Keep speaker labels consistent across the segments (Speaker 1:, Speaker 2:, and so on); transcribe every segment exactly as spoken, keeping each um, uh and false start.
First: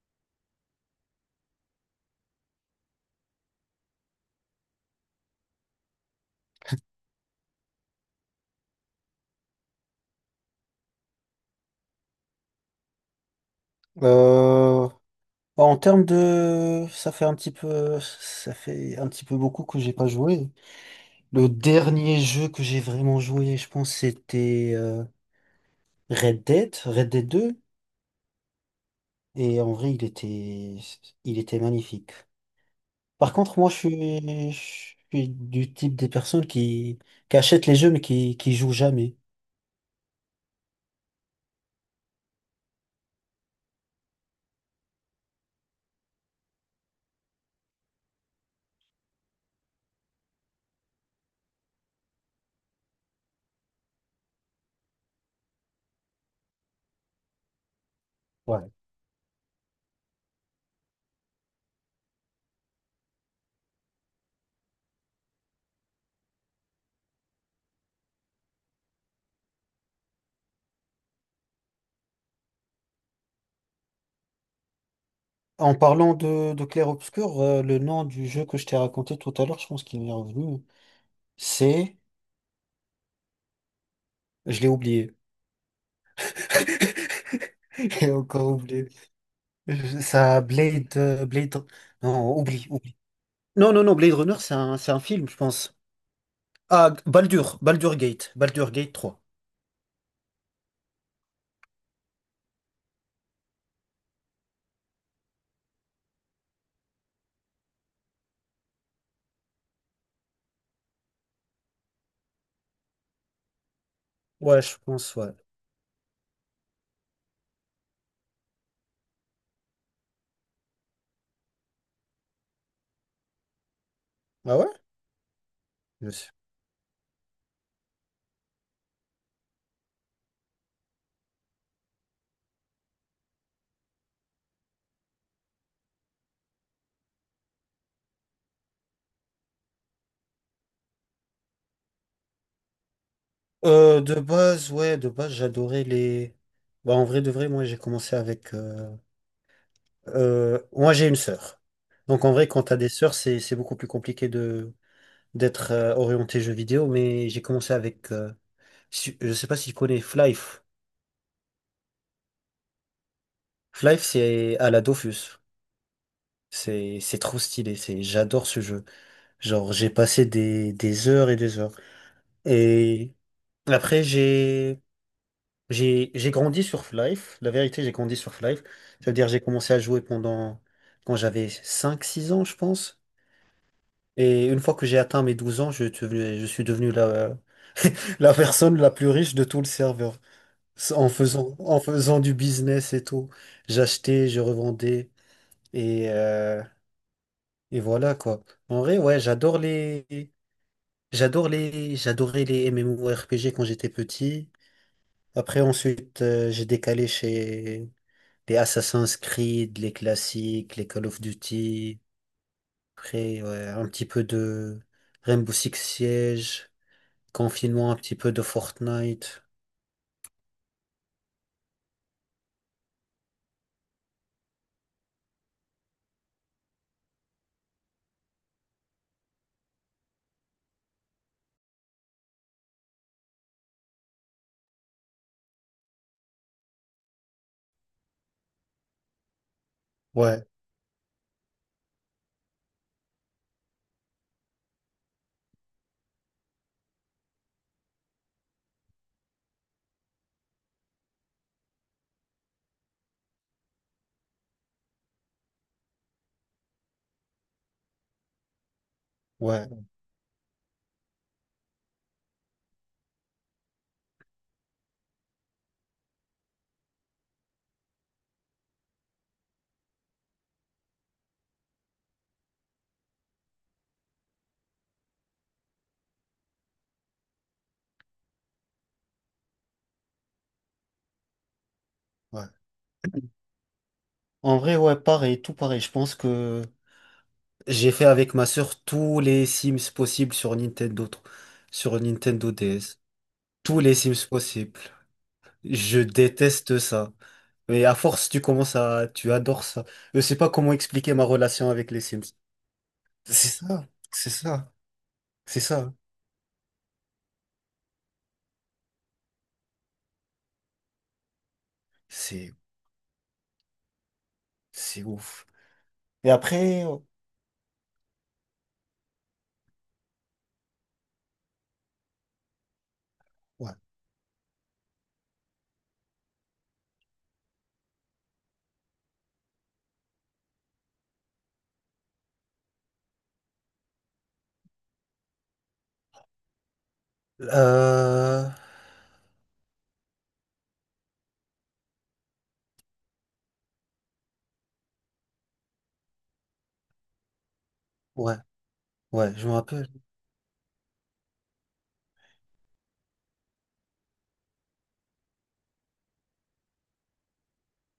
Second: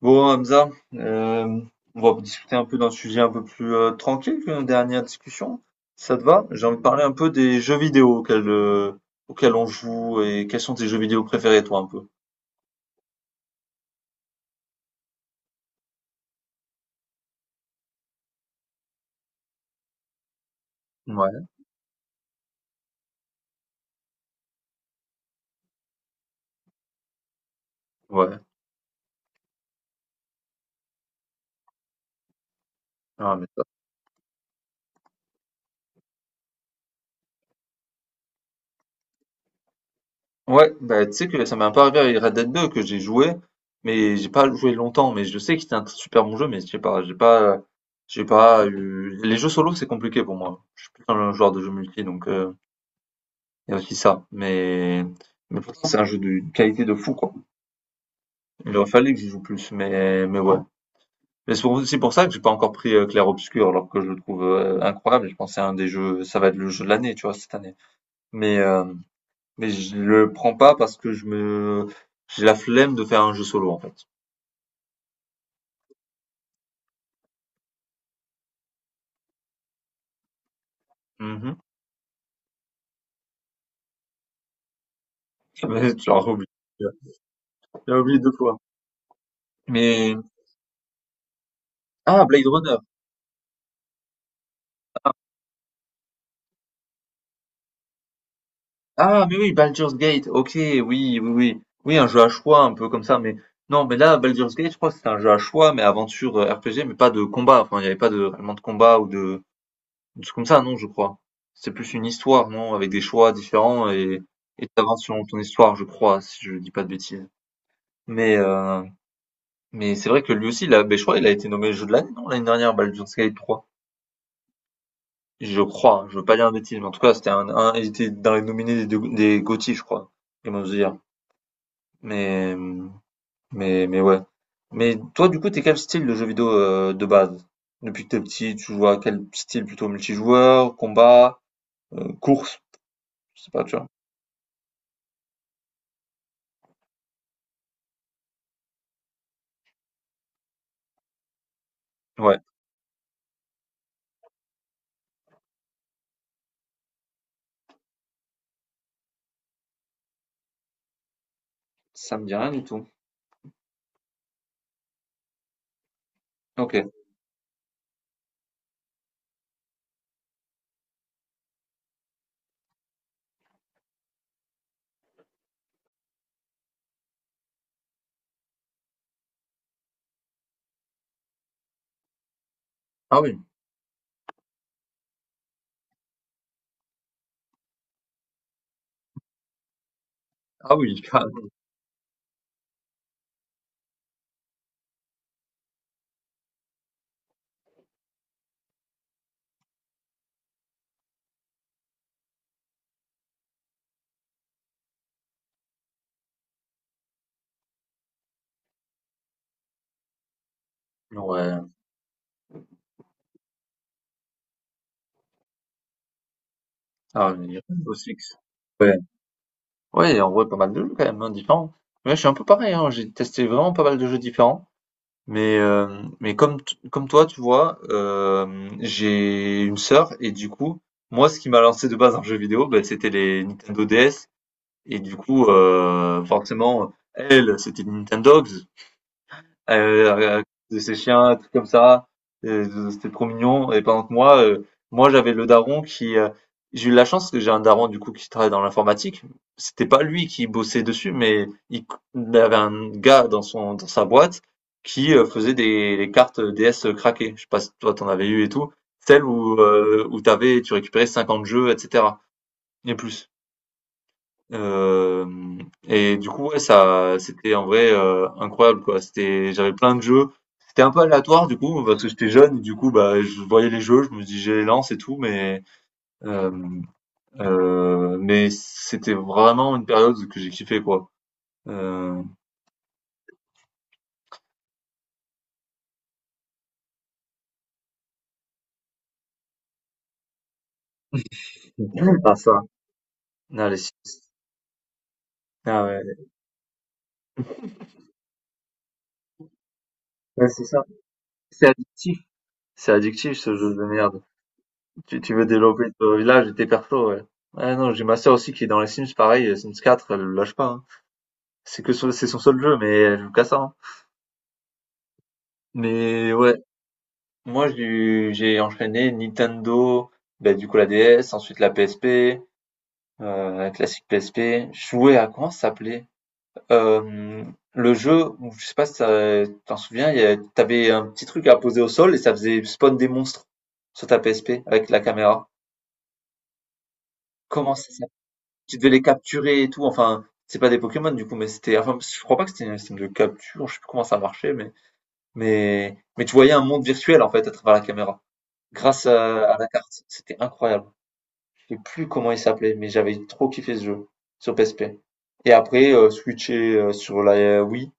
Speaker 1: Bon, Hamza, euh, on va discuter un peu d'un sujet un peu plus euh, tranquille que nos dernières discussions. Ça te va? J'ai envie de parler un peu des jeux vidéo auxquels, euh, auxquels on joue et quels sont tes jeux vidéo préférés, toi, un peu.
Speaker 2: Euh, Bah, en termes de, ça fait un petit peu, ça fait un petit peu beaucoup que j'ai pas joué.
Speaker 1: Ouais,
Speaker 2: Le dernier jeu que j'ai vraiment joué, je pense, c'était euh, Red Dead, Red Dead deux.
Speaker 1: ouais.
Speaker 2: Et en vrai, il était, il était magnifique. Par
Speaker 1: Ah, mais
Speaker 2: contre,
Speaker 1: ça-
Speaker 2: moi, je suis, je suis du type des personnes qui, qui achètent les jeux mais qui, qui jouent jamais.
Speaker 1: Ouais, bah, tu sais que ça m'est un peu arrivé avec Red Dead deux que j'ai joué, mais j'ai pas joué longtemps, mais je sais que c'était un super bon jeu, mais je sais pas, j'ai pas, j'ai pas eu. Les jeux solo, c'est compliqué pour moi. Je suis plus un joueur de jeux multi, donc, euh, il y a aussi ça, mais, mais pourtant c'est un jeu d'une qualité de fou quoi.
Speaker 2: Voilà.
Speaker 1: Il aurait fallu que j'y joue plus, mais mais ouais. Mais c'est pour, c'est pour ça que j'ai pas encore pris euh, Clair Obscur alors que je le trouve euh, incroyable. Et je pense que c'est un des jeux, ça va être le jeu de l'année tu vois cette année. Mais euh, mais je le prends pas parce que je me j'ai la flemme de faire un jeu solo en fait.
Speaker 2: En parlant de, de Clair-Obscur, euh, le nom du jeu que je t'ai raconté tout à l'heure, je pense qu'il m'est revenu.
Speaker 1: Mhm.
Speaker 2: C'est, je l'ai oublié.
Speaker 1: tu l'as oublié, tu l'as
Speaker 2: J'ai
Speaker 1: oublié deux
Speaker 2: encore
Speaker 1: fois.
Speaker 2: oublié. Je-
Speaker 1: Mais
Speaker 2: Ça, Blade, euh, Blade.
Speaker 1: ah
Speaker 2: Non,
Speaker 1: Blade
Speaker 2: oublie,
Speaker 1: Runner.
Speaker 2: oublie. Non, non, non, Blade Runner, c'est un, c'est un film, je pense. Ah, Baldur, Baldur Gate, Baldur Gate trois.
Speaker 1: Ah, mais oui, Baldur's Gate, ok, oui, oui, oui. Oui, un jeu à choix, un peu comme ça, mais non, mais là, Baldur's Gate, je crois que c'était un jeu à choix, mais aventure euh, R P G, mais pas de combat. Enfin, il n'y avait pas de, réellement de combat ou de, de trucs comme ça, non, je crois. C'est plus une histoire, non, avec des choix différents et
Speaker 2: Ouais,
Speaker 1: et
Speaker 2: je
Speaker 1: t'avances
Speaker 2: pense,
Speaker 1: sur
Speaker 2: ouais.
Speaker 1: ton histoire, je crois, si je dis pas de bêtises. Mais euh, mais c'est vrai que lui aussi, là, ben, je crois, il a été nommé jeu de l'année, non, l'année dernière, Baldur's Gate trois.
Speaker 2: Ah ouais?
Speaker 1: Je crois,
Speaker 2: Je
Speaker 1: je veux
Speaker 2: sais.
Speaker 1: pas dire de bêtises, mais en tout cas, c'était un, un- il était dans les nominés des, des GOTY, je crois. Comment dire. Mais, mais, mais ouais. Mais toi, du coup, t'es quel style de jeu vidéo euh, de base? Depuis que t'es petit, tu joues à quel style? Plutôt multijoueur, combat, euh, course? Je sais pas, tu vois.
Speaker 2: Euh, de base, ouais, de base, j'adorais les. Bah, en vrai, de vrai, moi, j'ai commencé avec. Euh, euh, moi, j'ai une sœur. Donc, en
Speaker 1: Ouais.
Speaker 2: vrai, quand t'as des sœurs, c'est, c'est beaucoup plus compliqué de d'être euh, orienté jeu vidéo, mais j'ai commencé avec. Euh, si- je sais pas si tu connais Flife.
Speaker 1: Ça me dit rien du tout.
Speaker 2: Half-Life, c'est à la Dofus.
Speaker 1: Ok.
Speaker 2: C'est, c'est trop stylé. C'est, j'adore ce jeu. Genre, j'ai passé des, des heures et des heures. Et après, j'ai, j'ai, j'ai grandi sur Half-Life. La vérité, j'ai grandi sur Half-Life. Ça veut dire, j'ai commencé à jouer pendant, quand j'avais cinq six ans, je pense.
Speaker 1: Ah oui.
Speaker 2: Et une fois que j'ai atteint mes douze ans, je, suis devenu- je suis devenu la, la personne la plus riche de tout le serveur.
Speaker 1: Ah oui,
Speaker 2: En
Speaker 1: carrément.
Speaker 2: faisant, en faisant du business et tout. J'achetais, je revendais. Et, euh, Et voilà quoi. En vrai, ouais, j'adore les, j'adore les, j'adorais les MMORPG quand j'étais petit. Après, ensuite, euh, j'ai décalé chez les Assassin's Creed, les classiques, les Call of
Speaker 1: Ouais.
Speaker 2: Duty. Après, ouais, un petit peu de Rainbow Six Siege,
Speaker 1: Ah, oui,
Speaker 2: confinement,
Speaker 1: Rainbow
Speaker 2: un petit peu
Speaker 1: Six.
Speaker 2: de
Speaker 1: Ouais.
Speaker 2: Fortnite.
Speaker 1: Ouais, en vrai, pas mal de jeux quand même, hein, différents. Mais je suis un peu pareil, hein. J'ai testé vraiment pas mal de jeux différents. Mais, euh, mais comme, t- comme toi, tu vois, euh, j'ai une sœur et du coup, moi, ce qui m'a lancé de base dans jeu vidéo, ben, c'était les Nintendo D S. Et du coup, euh, forcément, elle, c'était les Nintendogs, heu,
Speaker 2: Ouais,
Speaker 1: de ses chiens, un truc comme ça, heu, c'était trop mignon et pendant que moi, heu, moi j'avais le daron qui, heu, j'ai eu la chance que j'ai un daron du coup qui travaille dans l'informatique. C'était pas lui qui bossait dessus, mais il il avait un gars dans son dans sa boîte qui, heu, faisait des les cartes D S craquées. Je sais pas si toi t'en avais eu et tout, celles où,
Speaker 2: ouais,
Speaker 1: heu, où t'avais tu récupérais cinquante jeux et cetera et plus. Hem, et du coup, ouais, ça, c'était en vrai, heu, incroyable, quoi. C'était j'avais plein de jeux. C'était un peu aléatoire, du coup, parce que j'étais jeune, et du coup, bah, je voyais les jeux, je me dis: «Je les lance et tout», mais, hem, heu, mais c'était vraiment une période que j'ai kiffé, quoi. Heu,
Speaker 2: ouais. En vrai, ouais, pareil, tout pareil. Je pense que j'ai fait avec ma sœur tous les Sims possibles sur Nintendo,
Speaker 1: c'est
Speaker 2: sur
Speaker 1: dingue ça.
Speaker 2: Nintendo D S.
Speaker 1: Non, les.
Speaker 2: Tous les Sims possibles.
Speaker 1: Ah
Speaker 2: Je
Speaker 1: ouais,
Speaker 2: déteste ça. Mais à force, tu commences à, tu adores ça. Je sais
Speaker 1: ouais,
Speaker 2: pas
Speaker 1: c'est
Speaker 2: comment
Speaker 1: ça.
Speaker 2: expliquer ma
Speaker 1: C'est
Speaker 2: relation avec les
Speaker 1: addictif.
Speaker 2: Sims.
Speaker 1: C'est addictif
Speaker 2: C'est
Speaker 1: ce jeu de
Speaker 2: ça,
Speaker 1: merde.
Speaker 2: c'est ça,
Speaker 1: Tu tu veux
Speaker 2: c'est
Speaker 1: développer
Speaker 2: ça.
Speaker 1: ton village et tes persos, ouais. Ouais, non, j'ai ma sœur aussi qui est dans les Sims, pareil, Sims quatre, elle le lâche pas, hein. C'est que son c'est son
Speaker 2: C'est,
Speaker 1: seul jeu, mais elle joue qu'à ça, hein.
Speaker 2: c'est ouf. Et
Speaker 1: Mais ouais,
Speaker 2: après, ouais.
Speaker 1: moi j'ai j'ai enchaîné Nintendo, bah, du coup la D S, ensuite la P S P, euh, la classique P S P. Je jouais à comment ça s'appelait? Euh, le jeu, où- je sais pas si ça- t'en souviens, il y a- t'avais un petit truc à poser au sol et ça faisait spawn des monstres sur ta P S P avec la caméra. Comment ça s'appelle.
Speaker 2: Euh,
Speaker 1: Tu devais les capturer et tout. Enfin, c'est pas des Pokémon du coup, mais c'était. Enfin, je crois pas que c'était un système de capture. Je sais plus comment ça marchait, mais. Mais, mais tu voyais un monde virtuel en fait à travers la caméra,
Speaker 2: ouais,
Speaker 1: grâce
Speaker 2: ouais, je
Speaker 1: à,
Speaker 2: me
Speaker 1: à la
Speaker 2: rappelle.
Speaker 1: carte. C'était incroyable. Je sais plus comment il s'appelait, mais j'avais trop kiffé ce jeu sur P S P. Et après, euh, switcher euh, sur la euh, Wii,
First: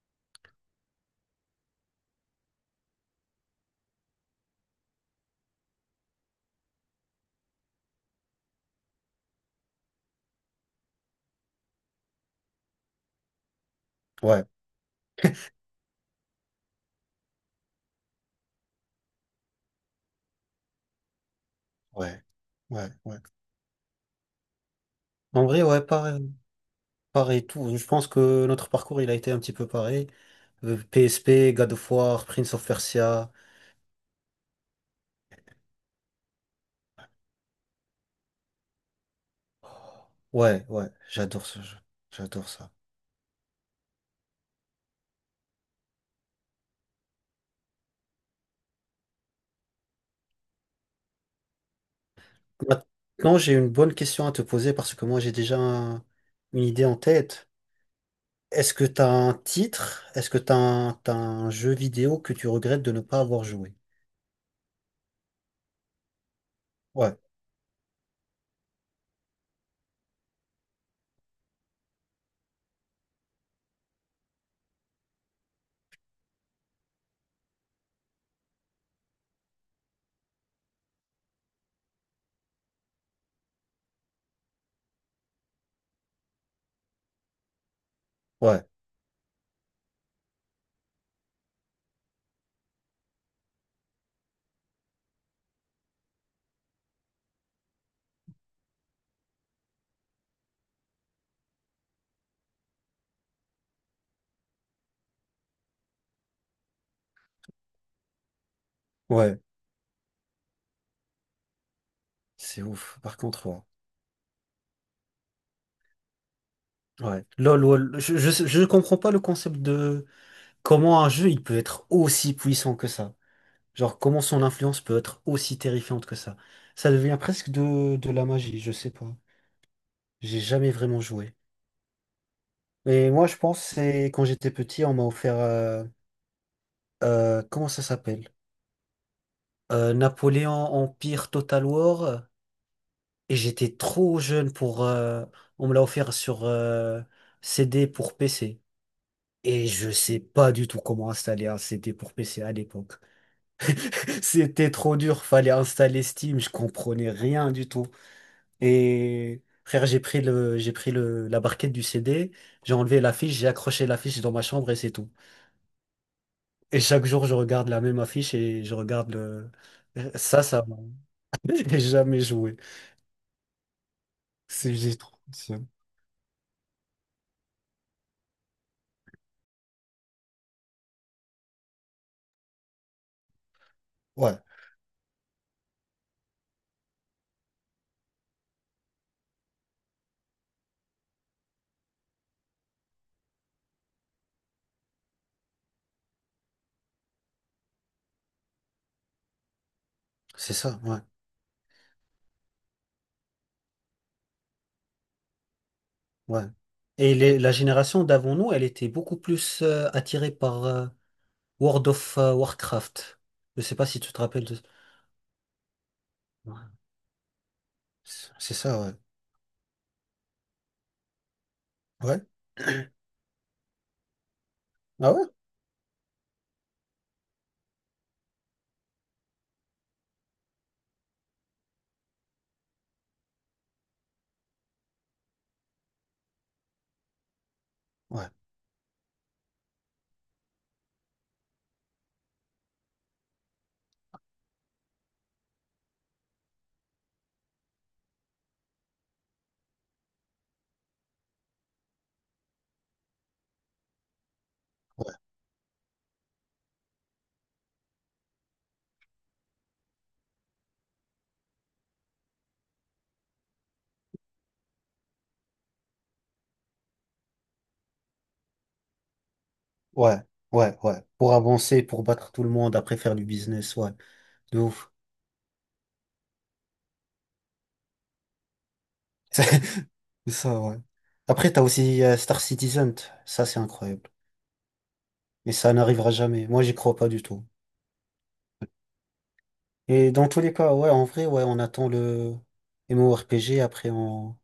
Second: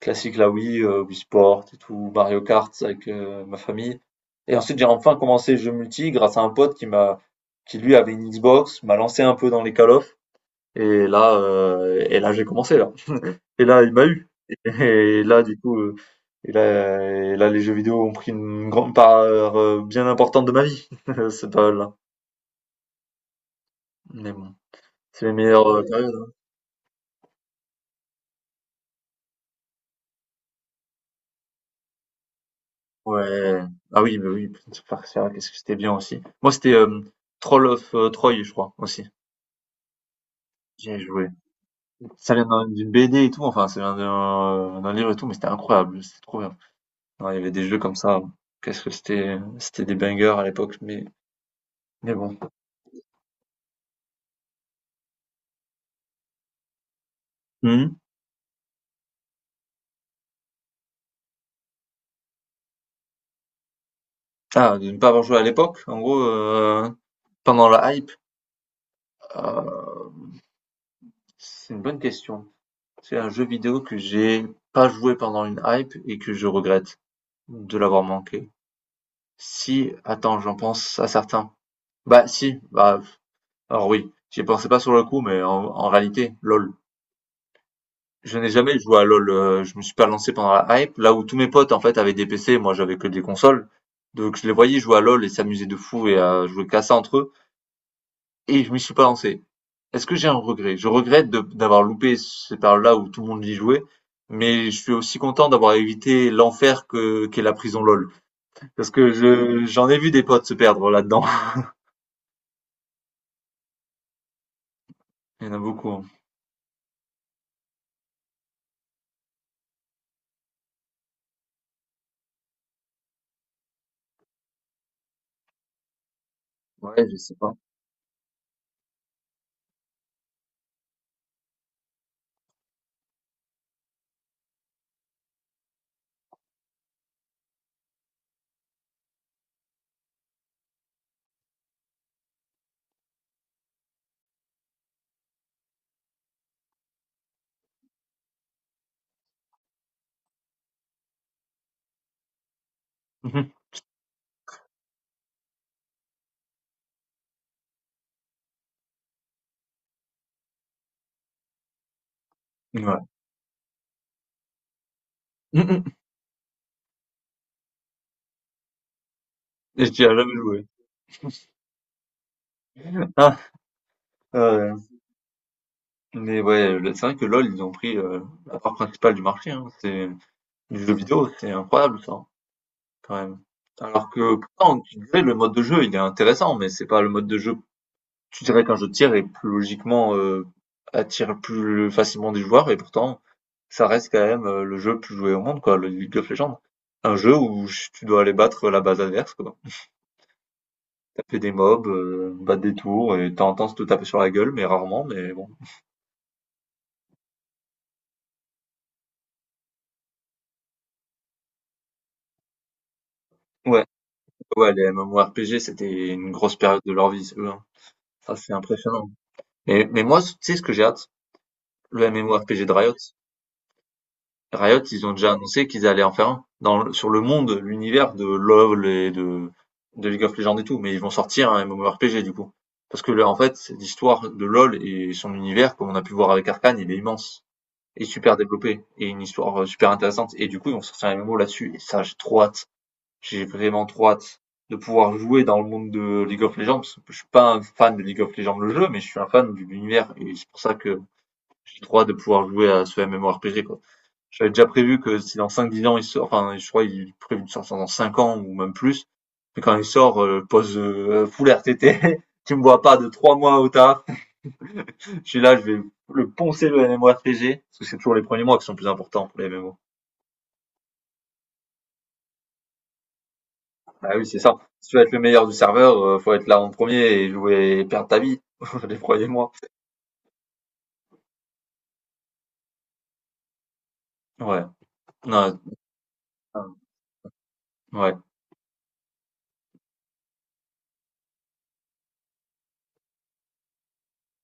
Speaker 1: classique la Wii, euh, Wii Sport et tout, Mario Kart avec euh, ma famille. Et ensuite, j'ai enfin commencé le jeu multi grâce à un pote qui m'a, qui lui avait une Xbox, m'a lancé un peu dans les Call of. Et là, euh, et là, j'ai commencé là. Et là, il m'a eu.
Speaker 2: Ouais,
Speaker 1: Et et là, du coup, heu, et là et là, les jeux vidéo ont pris une grande part, heu, bien importante de ma vie, C'est pas là.
Speaker 2: ouais, ouais, ouais.
Speaker 1: Mais bon, c'est les
Speaker 2: En vrai,
Speaker 1: meilleures,
Speaker 2: ouais,
Speaker 1: heu, périodes,
Speaker 2: pareil,
Speaker 1: hein.
Speaker 2: pareil tout. Je pense que notre parcours, il a été un petit peu pareil. Euh, P S P, God of War, Prince of Persia.
Speaker 1: Ouais. Ah oui, bah oui, Prince of Persia, qu'est-ce que c'était bien aussi. Moi, c'était, hem, Troll of, heu, Troy, je crois, aussi.
Speaker 2: Ouais,
Speaker 1: J'y
Speaker 2: ouais,
Speaker 1: ai joué.
Speaker 2: j'adore ce jeu.
Speaker 1: Ça vient
Speaker 2: J'adore
Speaker 1: d'un
Speaker 2: ça.
Speaker 1: d'une B D et tout, enfin, ça vient d'un euh, d'un livre et tout, mais c'était incroyable, c'était trop bien. Ouais, il y avait des jeux comme ça, qu'est-ce que c'était, c'était des bangers à l'époque, mais mais bon.
Speaker 2: Maintenant, j'ai une bonne question à te poser parce que moi, j'ai déjà un- une idée en tête.
Speaker 1: Mmh.
Speaker 2: Est-ce que t'as un titre? Est-ce que t'as un, t'as un jeu vidéo que tu regrettes de ne pas avoir joué?
Speaker 1: Ah, de ne pas avoir joué à l'époque, en gros, heu
Speaker 2: Ouais,
Speaker 1: pendant la hype? Heu, c'est une bonne question. C'est un jeu vidéo que j'ai pas joué pendant une hype et que je regrette de l'avoir manqué. Si, attends, j'en pense à certains. Bah si, bah, alors oui, j'y pensais pas sur le coup, mais en en réalité, LoL. Je n'ai
Speaker 2: ouais,
Speaker 1: jamais joué à LoL, heu, je me suis pas lancé pendant la hype, là où tous mes potes, en fait, avaient des P C, moi j'avais que des consoles. Donc je les voyais jouer à LoL et s'amuser de fou et à jouer qu'à ça entre eux et je m'y suis pas lancé. Est-ce que j'ai un regret? Je regrette de- d'avoir loupé cette période-là où tout le monde y jouait, mais je suis aussi content d'avoir évité l'enfer que qu'est la prison LOL. Parce que
Speaker 2: ouais.
Speaker 1: je j'en ai vu des potes se perdre là-dedans.
Speaker 2: C'est ouf. Par contre, ouais.
Speaker 1: Il y en a beaucoup, hein.
Speaker 2: Ouais. LOL, lol. Je, je, je comprends pas le concept de comment un jeu, il peut être aussi puissant que ça. Genre, comment son influence peut être aussi terrifiante que ça. Ça
Speaker 1: Ouais, je
Speaker 2: devient
Speaker 1: sais
Speaker 2: presque
Speaker 1: pas.
Speaker 2: de, de la magie, je sais pas. J'ai jamais vraiment joué. Et moi, je pense, c'est quand j'étais petit, on m'a offert. Euh, euh, comment ça s'appelle? Euh, Napoléon Empire Total War. euh, Et j'étais trop jeune pour. Euh, on me l'a offert sur euh, C D pour P C. Et je sais pas du tout comment installer un C D pour P C à l'époque. C'était trop dur, fallait installer Steam, je comprenais rien du tout. Et frère, j'ai pris le, j'ai pris le, la barquette du C D, j'ai
Speaker 1: Mhm. Ouais.
Speaker 2: enlevé l'affiche, j'ai accroché l'affiche dans ma chambre et c'est tout.
Speaker 1: Mhm.
Speaker 2: Et chaque jour, je regarde la même affiche et je regarde le.
Speaker 1: Et je n'y ai jamais
Speaker 2: Ça, ça
Speaker 1: joué.
Speaker 2: J'ai jamais joué.
Speaker 1: Ah,
Speaker 2: C'est
Speaker 1: euh,
Speaker 2: j'ai trop. c'est-
Speaker 1: mais ouais, le- c'est vrai que LOL, ils ont pris euh, la part principale du marché. Hein. C'est du jeu vidéo, c'est incroyable ça, quand même. Alors que
Speaker 2: Ouais,
Speaker 1: pourtant, tu disais, le mode de jeu, il est intéressant, mais c'est pas le mode de jeu. Tu dirais qu'un jeu de tir est plus logiquement, heu, attire plus facilement des joueurs et pourtant, ça reste quand même, heu, le jeu plus joué au monde quoi, le League of Legends. Un jeu où ch tu dois aller battre la base adverse quoi.
Speaker 2: c'est ça, ouais,
Speaker 1: Taper des mobs, heu, battre des tours et t'as tendance de temps en temps se te taper sur la gueule, mais rarement, mais bon.
Speaker 2: ouais. Et les- la génération d'avant nous, elle était beaucoup plus euh, attirée par euh, World of euh, Warcraft. Je sais
Speaker 1: Ouais,
Speaker 2: pas si tu te rappelles de.
Speaker 1: ouais, les MMORPG, c'était une grosse
Speaker 2: Ouais,
Speaker 1: période de leur vie, ceux-là.
Speaker 2: C'est
Speaker 1: Ça, c'est
Speaker 2: c'est ça, ouais.
Speaker 1: impressionnant. Mais mais moi, tu sais ce que j'ai hâte? Le
Speaker 2: Ouais?
Speaker 1: MMORPG de Riot. Riot, ils ont
Speaker 2: Ah ouais?
Speaker 1: déjà annoncé qu'ils allaient en faire un dans, le- sur le monde, l'univers de LoL et de, de League of Legends et tout, mais ils vont sortir un MMORPG du coup. Parce que là, en fait, l'histoire de LoL et son univers, comme on a pu voir avec Arcane, il est immense et
Speaker 2: Ouais,
Speaker 1: super développé et une histoire euh, super intéressante. Et du coup, ils vont sortir un M M O là-dessus. Et ça, j'ai trop hâte. J'ai vraiment trop hâte de pouvoir jouer dans le monde de League of Legends. Parce que je suis pas un fan de League of Legends le jeu, mais je suis un fan de l'univers et c'est pour ça que j'ai trop hâte de pouvoir jouer à ce MMORPG quoi. J'avais déjà prévu
Speaker 2: ouais,
Speaker 1: que si dans cinq dix ans il sort, enfin je crois il est prévu de sortir dans cinq ans ou même plus, mais quand il sort, euh, pose euh, full R T T, tu me vois pas de trois mois au taf, je suis là, je vais le poncer le MMORPG, parce que c'est toujours les premiers mois qui sont plus importants pour les M M O.
Speaker 2: ouais, ouais, ouais. Pour avancer, pour battre tout le monde, après faire du business, ouais.
Speaker 1: Ah oui, c'est ça.
Speaker 2: De
Speaker 1: Si
Speaker 2: ouf.
Speaker 1: tu veux être le meilleur du serveur, euh, faut être là en premier et jouer et perdre ta vie les premiers
Speaker 2: C'est
Speaker 1: mois.
Speaker 2: c'est ça, ouais. Après, t'as aussi euh, Star Citizen. Ça, c'est incroyable.
Speaker 1: Ouais,
Speaker 2: Mais
Speaker 1: non,
Speaker 2: ça n'arrivera jamais. Moi,
Speaker 1: euh,
Speaker 2: j'y crois pas du tout.
Speaker 1: ouais,
Speaker 2: Et dans tous les cas, ouais, en vrai, ouais, on attend le MMORPG, après on,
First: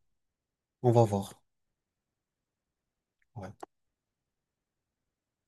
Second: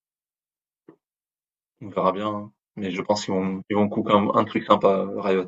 Speaker 2: on va voir.
Speaker 1: on verra bien, hein. Mais je pense qu'ils vont,
Speaker 2: Ouais.
Speaker 1: ils vont couper un, un truc sympa, Riot.